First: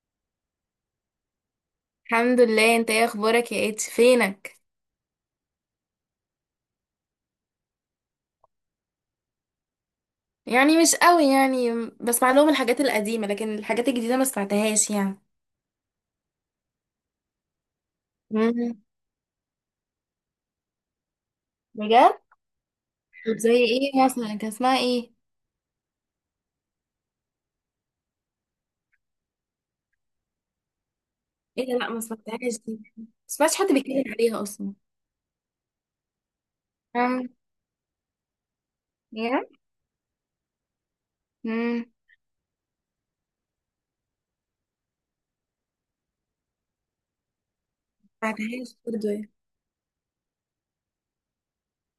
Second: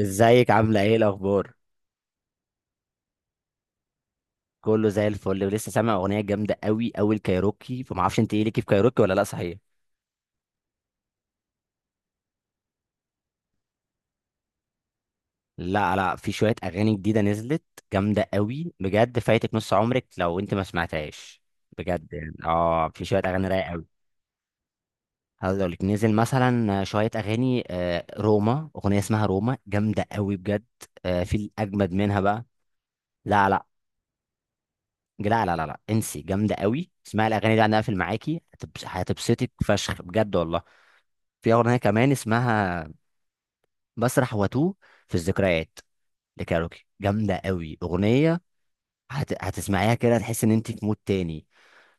ازيك، عامله ايه؟ الاخبار الحمد لله، انت ايه اخبارك يا اتش فينك؟ كله زي الفل. ولسه سامع اغنيه جامده قوي قوي، الكايروكي. فما اعرفش انت ايه ليكي في كايروكي ولا لا، صحيح؟ يعني، مش قوي يعني، بسمع لهم الحاجات القديمه لكن الحاجات الجديده ما سمعتهاش يعني. لا لا، في شويه اغاني جديده نزلت جامده قوي مم. بجد. فايتك نص عمرك لو انت ما سمعتهاش. بجد بجد؟ يعني اه، في شويه طب اغاني زي رايقه قوي. ايه مثلا؟ كان اسمها ايه؟ هقول لك، نزل مثلا شويه اغاني، روما. اغنيه اسمها روما جامده قوي بجد. في ايه ده؟ لا، الاجمد ما منها بقى. سمعتهاش دي. ما لا سمعتش لا حد بيتكلم عليها اصلا. لا لا لا لا، انسي. جامده قوي، اسمعي مم. الاغاني دي. انا اقفل معاكي. بجد؟ هتبسطك فشخ بجد والله. في اغنيه ما كمان اسمها مسرح واتوه، في الذكريات. لكاروكي جامده قوي اغنيه. سمعتهاش برضه يعني. هتسمعيها كده تحس ان انت في مود تاني.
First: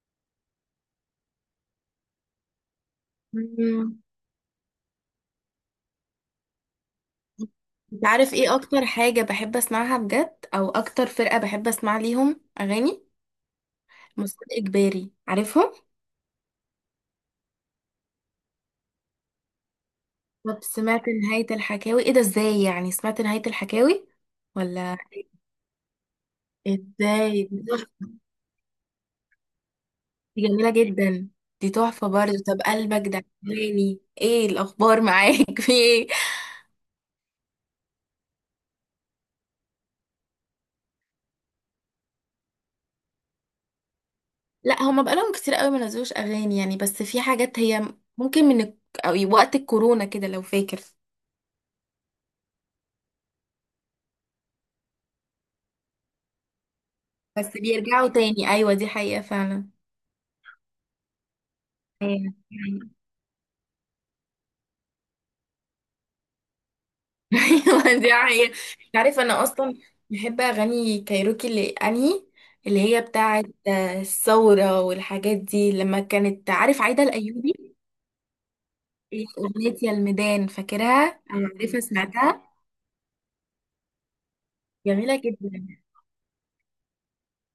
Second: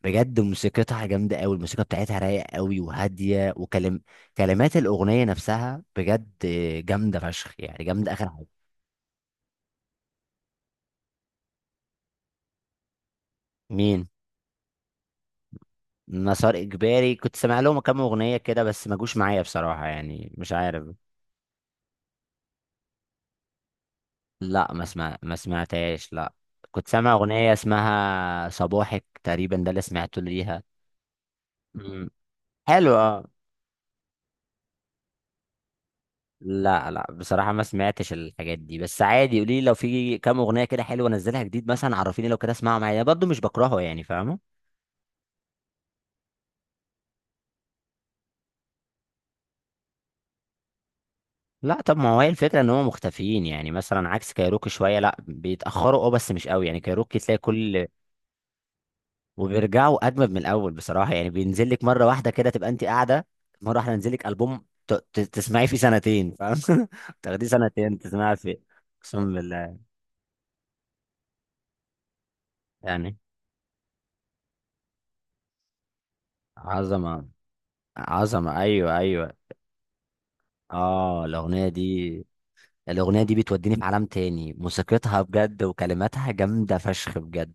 بجد موسيقتها جامده قوي. الموسيقى بتاعتها رايقه قوي وهاديه، مم. وكلم كلمات الاغنيه نفسها بجد جامده فشخ. يعني انت جامده اخر عارف حاجه. ايه اكتر حاجه بحب اسمعها بجد؟ او اكتر فرقه بحب اسمع ليهم اغاني؟ مين؟ مسار اجباري، عارفهم؟ مسار اجباري كنت سامع لهم كام اغنيه كده، بس ما جوش معايا بصراحه. يعني مش طب عارف. سمعت نهاية الحكاوي؟ ايه ده، ازاي يعني؟ سمعت نهاية الحكاوي؟ لا، ولا؟ ما سمعتهاش، لا. كنت سامع ازاي؟ اغنيه دي تحفة، اسمها صباحك تقريبا، ده اللي سمعته دي ليها. جميلة جدا، دي تحفة مم. برضه. طب حلو، قلبك ده اه. عجباني، ايه الاخبار معاك في ايه؟ لا لا، بصراحة ما سمعتش الحاجات دي. بس عادي، قولي لي لو في كام أغنية كده حلوة نزلها جديد مثلا، عرفيني. لو كده اسمعها معايا. أنا برضه مش بكرهه، يعني فاهمه. لا، هما بقالهم كتير قوي ما نزلوش اغاني يعني، بس في حاجات هي ممكن، أو وقت الكورونا كده لو فاكر. لا، طب ما هو هي الفكرة ان هم مختفيين. يعني مثلا عكس كايروكي شوية. لا بيتأخروا، اه، بس مش قوي. يعني كايروكي تلاقي بس كل بيرجعوا تاني، ايوه دي حقيقة فعلا. وبيرجعوا أجمد من الأول بصراحة. يعني بينزل لك مرة واحدة أيوة. كده تبقى أنت قاعدة. مرة واحدة ينزل لك ألبوم، تسمعيه فيه سنتين، فاهم؟ تاخديه سنتين ايوه دي تسمعي حقيقة. فيه. عارف، أقسم انا اصلا بالله. بحب اغاني كايروكي اللي انهي، اللي هي يعني بتاعت الثورة والحاجات دي، لما كانت، عارف، عايدة عظمة. الأيوبي. عظمة، أيوه إيه، أيوه. أغنية يا الميدان، فاكرها اه، أو الاغنيه عارفها؟ دي. سمعتها؟ الاغنيه دي بتوديني في عالم تاني. جميلة موسيقتها بجد جدا. وكلماتها جامده فشخ بجد.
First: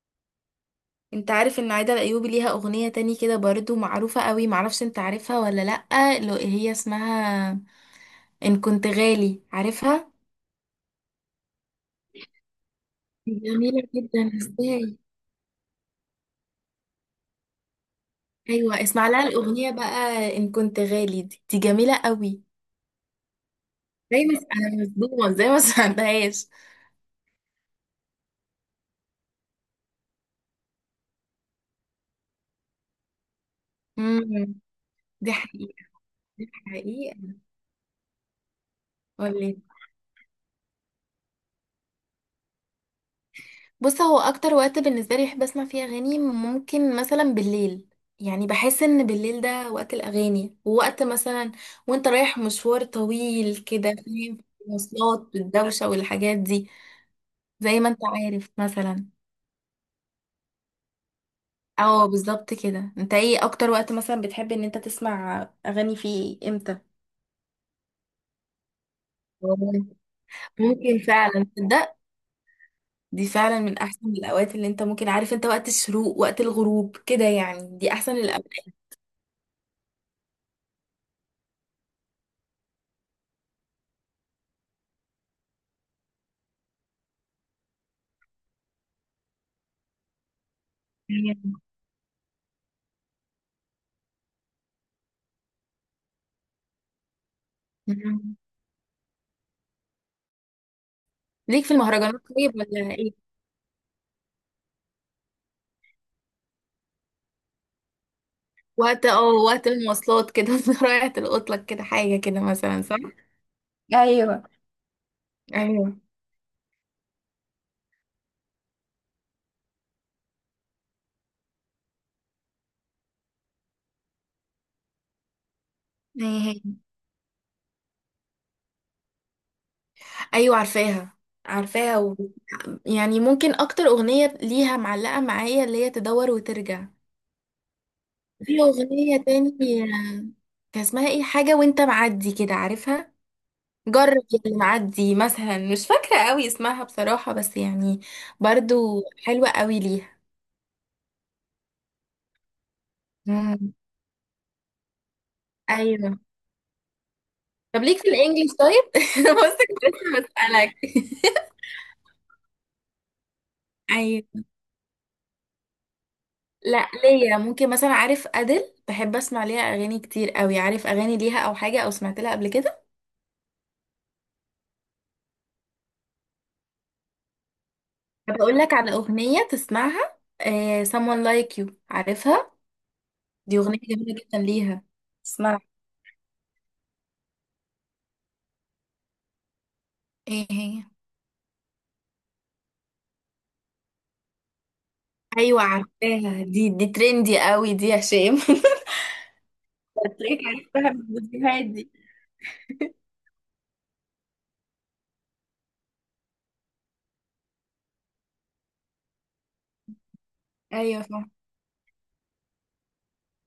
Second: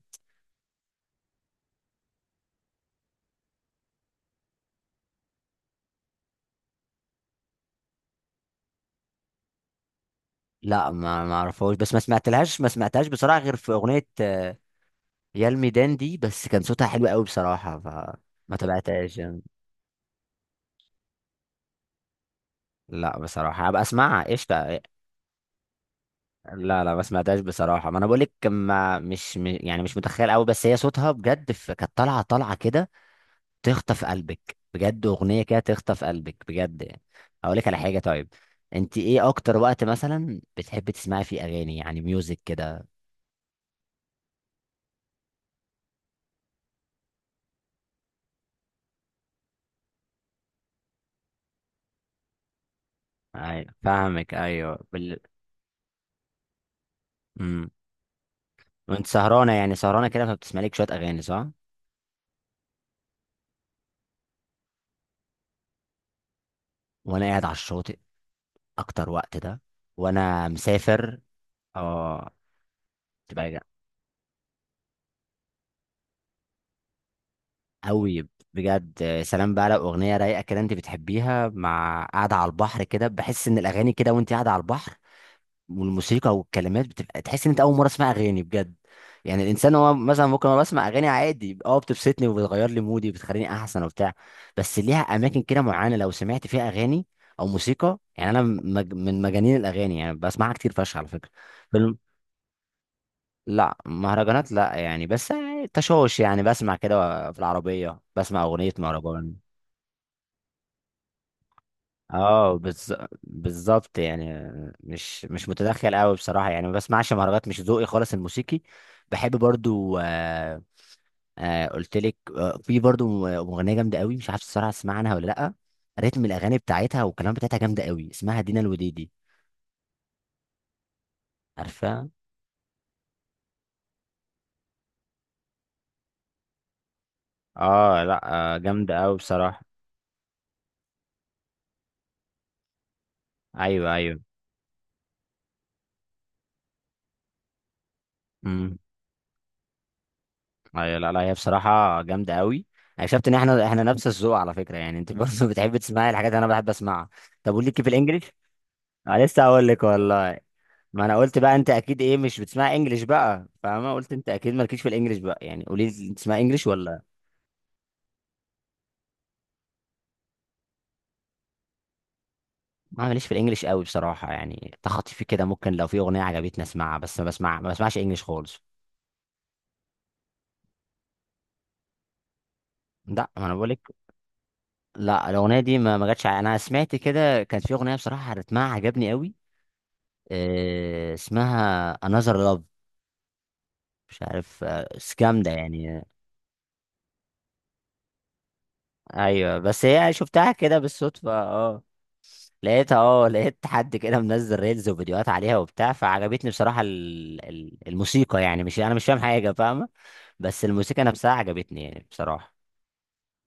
انت عارف ان عايدة الأيوبي ليها أغنية تاني كده برضو معروفة قوي، معرفش انت عارفها ولا لأ، اللي هي اسمها إن كنت غالي، عارفها؟ لا، ما اعرفهاش. بس ما سمعتهاش بصراحه، غير في جميلة اغنيه، جدا، ازاي؟ يا الميدان دي. بس كان صوتها حلو قوي بصراحه، فما ايوه، اسمع تابعتهاش لها يعني. الأغنية بقى إن كنت غالي، دي, دي جميلة قوي. لا بصراحه هبقى زي اسمعها، ما قشطه. انا مش ضمن، زي ما سمعتهاش. لا لا، ما سمعتهاش بصراحه. ما انا بقول لك، ما مش م- يعني مش متخيل قوي. بس هي صوتها بجد، كانت طالعه طالعه كده، تخطف امم قلبك بجد. دي اغنيه كده حقيقة، تخطف قلبك دي بجد يعني. حقيقة. اقول لك على حاجه، طيب. انت ايه قولي. اكتر وقت مثلا بتحبي تسمعي فيه اغاني، يعني ميوزك كده؟ بص، هو اكتر وقت بالنسبة لي بحب اسمع فيه اغاني ممكن مثلا بالليل. يعني بحس ان بالليل ده وقت الاغاني، ووقت مثلا وانت رايح مشوار طويل ايوه كده، فاهمك، فاهم؟ ايوه مواصلات والدوشة والحاجات دي، امم. زي ما انت عارف مثلا. وانت سهرانه، يعني سهرانه كده، فبتسمعي لك شويه اغاني، صح؟ اه، بالظبط كده. انت ايه اكتر وقت مثلا بتحب ان انت تسمع اغاني فيه، امتى؟ وانا قاعد على الشاطئ، اكتر وقت ده. وانا ممكن مسافر. فعلا، تصدق؟ اه، دي تبقى فعلا جا- من احسن الاوقات اللي انت ممكن، عارف انت، وقت الشروق وقت الغروب كده، يعني دي احسن قوي الاوقات. بجد. يا سلام بقى لو اغنيه رايقه كده انت بتحبيها، مع قاعده على البحر كده. بحس ان الاغاني كده، وانت قاعده على البحر والموسيقى والكلمات، بتبقى تحس ان انت اول مره اسمع اغاني بجد. يعني الانسان، هو مثلا ممكن انا بسمع اغاني عادي، اه، بتبسطني وبتغير لي مودي، بتخليني احسن وبتاع. بس ليها اماكن كده معينه لو سمعت فيها اغاني او موسيقى. يعني مم. انا من مجانين الاغاني. يعني بسمعها كتير فشخ على فكره. ليك في فيلم. المهرجانات طيب ولا ايه؟ لا مهرجانات، لا يعني. بس يعني تشوش، يعني بسمع كده في العربيه بسمع اغنيه وقت اه مهرجان. وقت المواصلات كده رايحة القطلك كده، حاجة كده اه، مثلا، صح؟ بالظبط يعني. ايوه، مش ايوه. متدخل قوي بصراحه. يعني ما بسمعش مهرجانات، مش ذوقي خالص الموسيقي. بحب برضو. قلت لك، في برضو مغنيه جامده قوي، مش عارف الصراحه تسمع عنها ولا لا. رتم إيه الاغاني هي؟ بتاعتها والكلام بتاعتها جامده قوي، اسمها دينا الوديدي. ايوه، عارفاها. عارفاها عارفها. و... يعني ممكن اكتر اغنية ليها معلقة معايا، اللي هي تدور وترجع. اه، لا. في جامده قوي اغنية بصراحه. تاني. آه، كان اسمها ايه؟ حاجة وانت معدي كده، عارفها؟ ايوه جرب ايوه. اللي معدي مثلا، مش فاكرة قوي اسمها بصراحة، بس يعني امم. برضو حلوة قوي ليها. ايوه، لا لا، هي بصراحه جامده قوي. اكتشفت ان احنا مم. احنا نفس الذوق على فكره. يعني انت برضه بتحب تسمعي ايوه. الحاجات اللي انا بحب اسمعها. طب وليكي طب في ليك في الانجليش؟ الانجليش طيب؟ أنا لسه بص هقول لك كنت لسه والله. بسألك. ما انا قلت بقى انت اكيد ايه، مش بتسمع انجليش بقى، فاهمه؟ قلت انت ايوه. اكيد مالكيش في الانجليش بقى. يعني قولي لي، انت تسمع انجليش لا ولا؟ ليا، ممكن مثلا، عارف، ادل بحب اسمع ليها اغاني كتير قوي، عارف اغاني ليها او حاجة، او سمعت لها قبل كده؟ ما ماليش في الانجليش قوي بصراحه. يعني تخطيفي كده ممكن، لو في اغنيه عجبتني اسمعها، بس ما بسمعش انجليش طب اقول خالص. لك على اغنية تسمعها، someone like you، عارفها؟ لا، ما انا دي بقول اغنية لك. جميلة جدا ليها. لا، الاغنيه اسمعها. دي ما جاتش. انا سمعت كده، كانت في اغنيه بصراحه رتمها عجبني قوي. ايه هي؟ إيه اسمها؟ Another Love. مش عارف، بس جامده ايوه، يعني. عارفاها دي ترندي قوي دي، يا هشام ايوه، بس هي تلاقيك شفتها كده عرفتها من بالصدفه، الفيديوهات اه. دي. لقيت حد كده منزل ريلز وفيديوهات عليها وبتاع، فعجبتني بصراحة الموسيقى. يعني مش انا مش فاهم حاجة، فاهمة؟ بس ايوه، الموسيقى فاهمة. نفسها عجبتني يعني بصراحة.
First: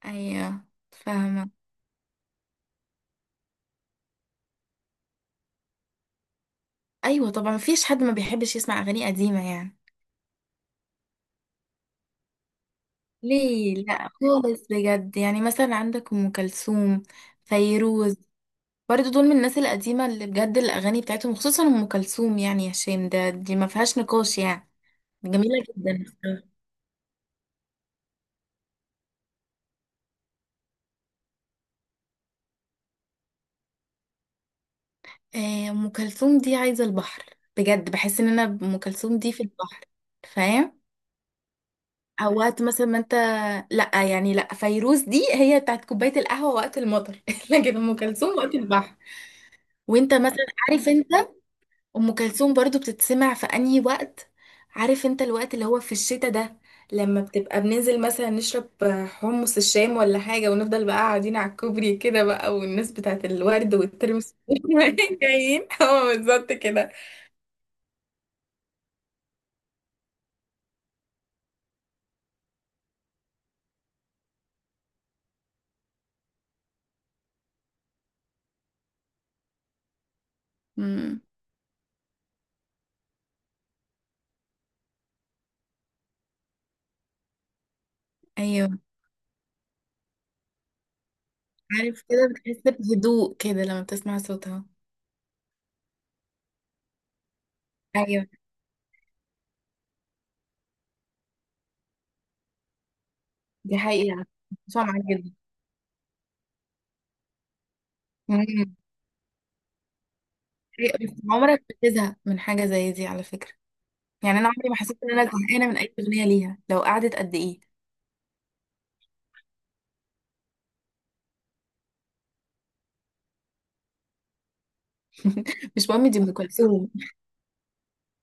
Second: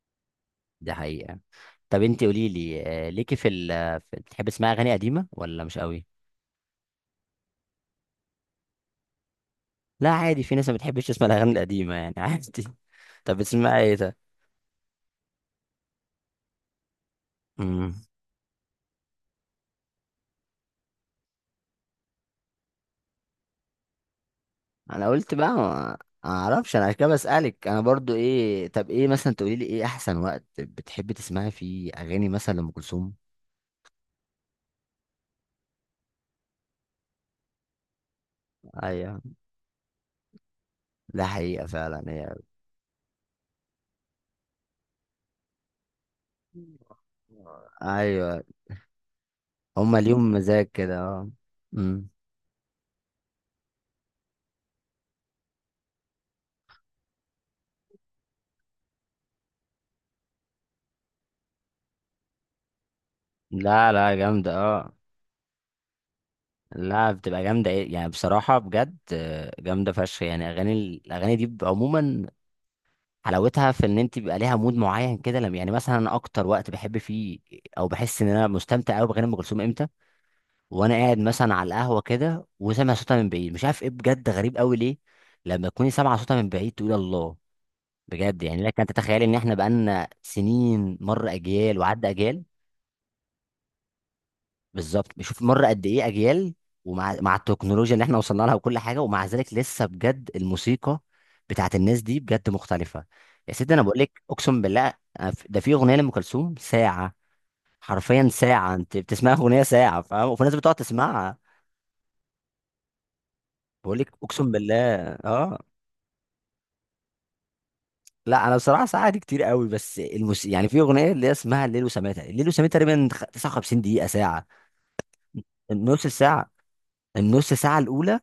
ايوه، دي حقيقة. فاهمة. طب انت قولي لي، ليكي في ال، بتحبي تسمعي اغاني قديمة ولا مش قوي؟ ايوه طبعا، مفيش حد ما بيحبش يسمع اغاني قديمة يعني. لا عادي، في ناس ما بتحبش تسمع الاغاني القديمة يعني، عادي. طب ليه بتسمعي ايه؟ لا ده خالص، بجد يعني، مثلا عندك ام كلثوم، امم. فيروز، برضه دول من الناس القديمة اللي بجد الاغاني بتاعتهم، خصوصا ام كلثوم يعني، يا شيم ده، دي ما فيهاش نقاش يعني. انا قلت بقى جميلة ما، جدا. ما اعرفش انا عشان كده بسألك انا برضو. ايه؟ طب ايه مثلا، تقولي لي ايه احسن وقت بتحبي تسمعي فيه اغاني مثلا لأم كلثوم؟ آه، ام كلثوم دي عايزة البحر. بجد بحس ان انا ام كلثوم ايوه، دي في البحر، فاهم؟ ده حقيقة فعلا هي. او وقت مثلا ما انت، لا يعني، لا فيروز دي هي بتاعت كوبايه القهوه وقت المطر لكن ام كلثوم ايوه، وقت البحر. هما وانت ليهم مثلا مزاج عارف كده، انت، اه. امم. ام كلثوم برضو بتتسمع في انهي وقت؟ عارف انت الوقت اللي هو في الشتاء ده، لما بتبقى بننزل مثلا نشرب حمص الشام ولا حاجه، ونفضل بقى قاعدين على الكوبري كده بقى، والناس بتاعت الورد لا لا، والترمس جامدة، اه. جايين، اه بالظبط كده. لا بتبقى جامدة. ايه يعني بصراحة بجد؟ جامدة فشخ يعني اغاني. الاغاني دي بيبقى عموما حلاوتها في ان انت بيبقى ليها مود معين كده. لما يعني مثلا انا اكتر وقت بحب فيه، او بحس ان انا مستمتع قوي باغاني ام كلثوم امتى؟ وانا قاعد امم مثلا على القهوة كده، وسامع صوتها من بعيد. مش عارف ايه، بجد غريب قوي ليه. لما تكوني سامعة صوتها من بعيد تقول الله. بجد يعني، ايوه، لك انت تتخيل ان احنا بقالنا سنين، مر اجيال عارف، وعدى كده اجيال. بتحس بهدوء كده لما بتسمع صوتها. بالظبط، بشوف مر قد ايه اجيال. ومع التكنولوجيا اللي احنا ايوه وصلنا لها وكل حاجه، ومع ذلك لسه بجد الموسيقى بتاعت الناس دي بجد مختلفه. يا سيدي دي انا بقول لك، حقيقة، اقسم متفقة بالله. معاك أنا جدا. ده في اغنيه لام كلثوم ساعه. حرفيا ساعه، مم. انت بتسمعها اغنيه ساعه، فاهم؟ وفي ناس بتقعد حقيقة. بس تسمعها. عمرك بتزهق من حاجة زي دي على فكرة؟ بقول لك يعني أنا اقسم عمري ما بالله. حسيت إن أنا اه، زهقانة من أي أغنية ليها، لو قعدت قد إيه. لا انا بصراحه ساعه دي كتير قوي. بس الموسيقى يعني، في اغنيه اللي هي اسمها الليل وسماه تقريبا. الليل وسماه تقريبا 59 دقيقه، ساعه. مش النص مهم، دي أم ساعة، كلثوم. النص ساعة الأولى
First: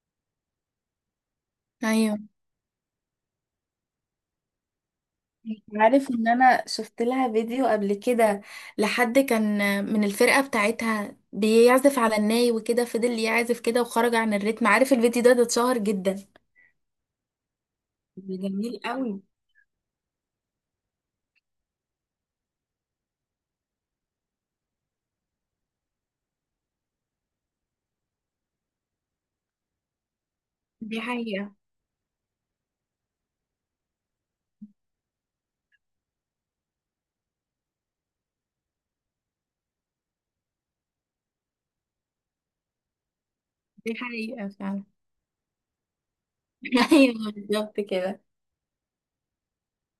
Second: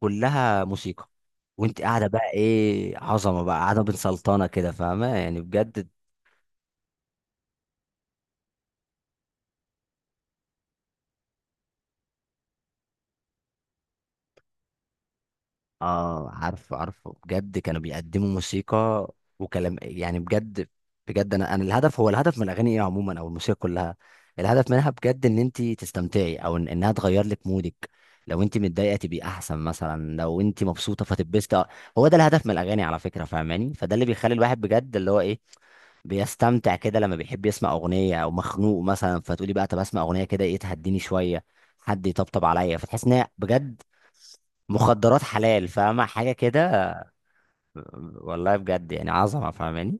كلها موسيقى. وانت قاعدة أيوه. بقى، ايه عظمة بقى قاعدة بين سلطانة كده، فاهمة يعني بجد. عارف إن أنا شفت لها فيديو قبل كده، لحد كان من الفرقة بتاعتها بيعزف على الناي وكده، فضل يعزف كده وخرج عن الريتم، عارف الفيديو ده، ده اتشهر جدا. اه، عارفه عارفه، بجد كانوا بيقدموا ده جميل موسيقى قوي. وكلام يعني بجد. بجد انا الهدف هو الهدف من الاغاني ايه عموما، او الموسيقى كلها، الهدف منها بجد ان انت تستمتعي، او إن انها تغير لك مودك. لو انت متضايقه تبقي احسن، مثلا لو انت دي مبسوطه حقيقة. فتبسطي، هو ده الهدف من الاغاني على فكره، فاهماني؟ فده اللي بيخلي الواحد بجد اللي هو ايه، بيستمتع كده لما بيحب يسمع اغنيه، او مخنوق مثلا فتقولي بقى طب اسمع اغنيه كده، ايه تهديني شويه، حد يطبطب عليا، فتحس ان هي بجد دي حقيقة فعلا. مخدرات حلال، فاهمه حاجه كده. ايوه بالظبط كده. والله بجد يعني عظمه، فاهماني؟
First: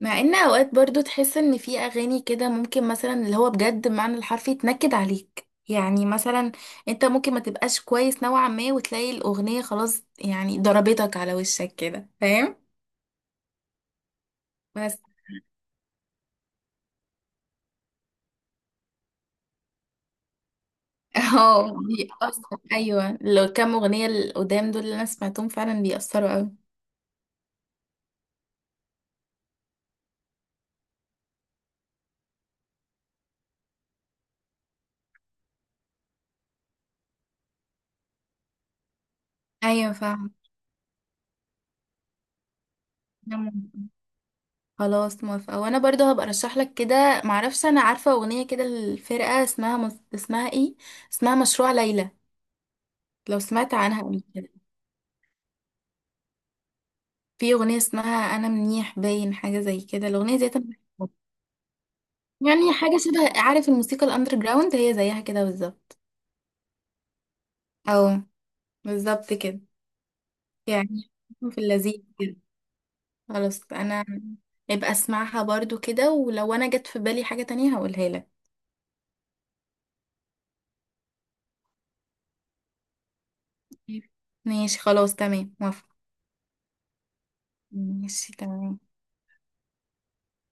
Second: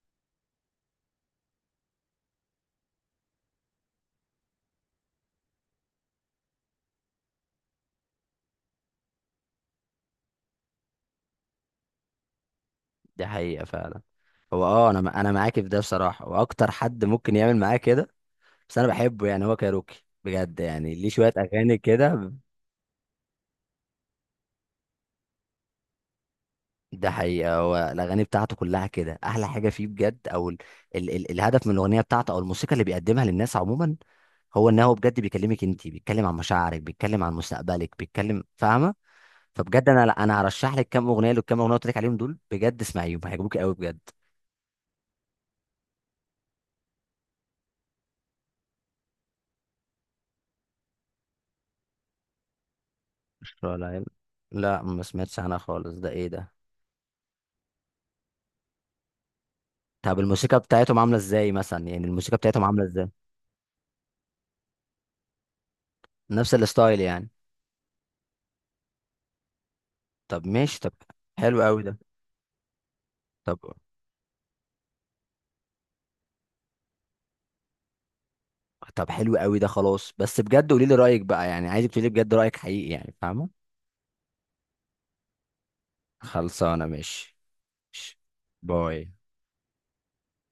مع ان اوقات برضو تحس ان في اغاني كده ممكن مثلا، اللي هو بجد بمعنى الحرفي تنكد عليك، يعني مثلا انت ممكن ما تبقاش كويس نوعا ما، وتلاقي الاغنية خلاص، يعني ضربتك على وشك كده، فاهم؟ دي حقيقه فعلا. هو اه، بس. انا معاكي في ده بصراحه، واكتر حد ممكن يعمل معاه كده. بس انا بحبه يعني. هو كايروكي بجد يعني ليه شويه اه اغاني كده. بيأثر، ايوه. لو كام اغنية القدام دول اللي انا سمعتهم فعلا بيأثروا قوي. ده حقيقة. هو الأغاني بتاعته كلها كده، أحلى حاجة فيه بجد. أو ال ال ال الهدف من الأغنية بتاعته أو الموسيقى اللي بيقدمها للناس عموما، هو إن هو بجد بيكلمك أنت. بيتكلم عن مشاعرك، بيتكلم عن مستقبلك، بيتكلم فاهمة؟ فبجد ايوه أنا، لا، فاهمة. أنا هرشح لك كام أغنية، للكام أغنية اللي قلت لك عليهم دول، بجد اسمعيهم هيعجبوك قوي بجد. خلاص موافقة، وانا برضو هبقى ارشح لك كده. معرفش، انا عارفة اغنية كده، الفرقة اسمها اسمها ايه؟ اسمها مشروع ليلى، لو سمعت قشطة، لا عنها يلا. قبل كده؟ لا ما سمعتش عنها خالص، ده إيه ده؟ في أغنية اسمها أنا منيح، باين حاجة زي كده، طب الأغنية ديت الموسيقى أنا بتاعتهم بحبها. عاملة إزاي مثلا؟ يعني الموسيقى بتاعتهم يعني عاملة حاجة إزاي؟ شبه، عارف الموسيقى الأندر جراوند؟ هي زيها كده بالظبط. نفس الستايل يعني. أو بالظبط كده. طب ماشي، طب. يعني في حلو قوي ده. اللذيذ كده. طب. خلاص أنا يبقى أسمعها برضو كده، ولو أنا جت في بالي حاجة تانية هقولها لك. طب حلو قوي ده، خلاص. بس بجد قولي لي رايك بقى، يعني عايزك تقولي بجد رايك حقيقي يعني، فاهمه؟ ماشي خلاص، تمام، موافقة. خلصانه ماشي. ماشي. ماشي تمام. باي.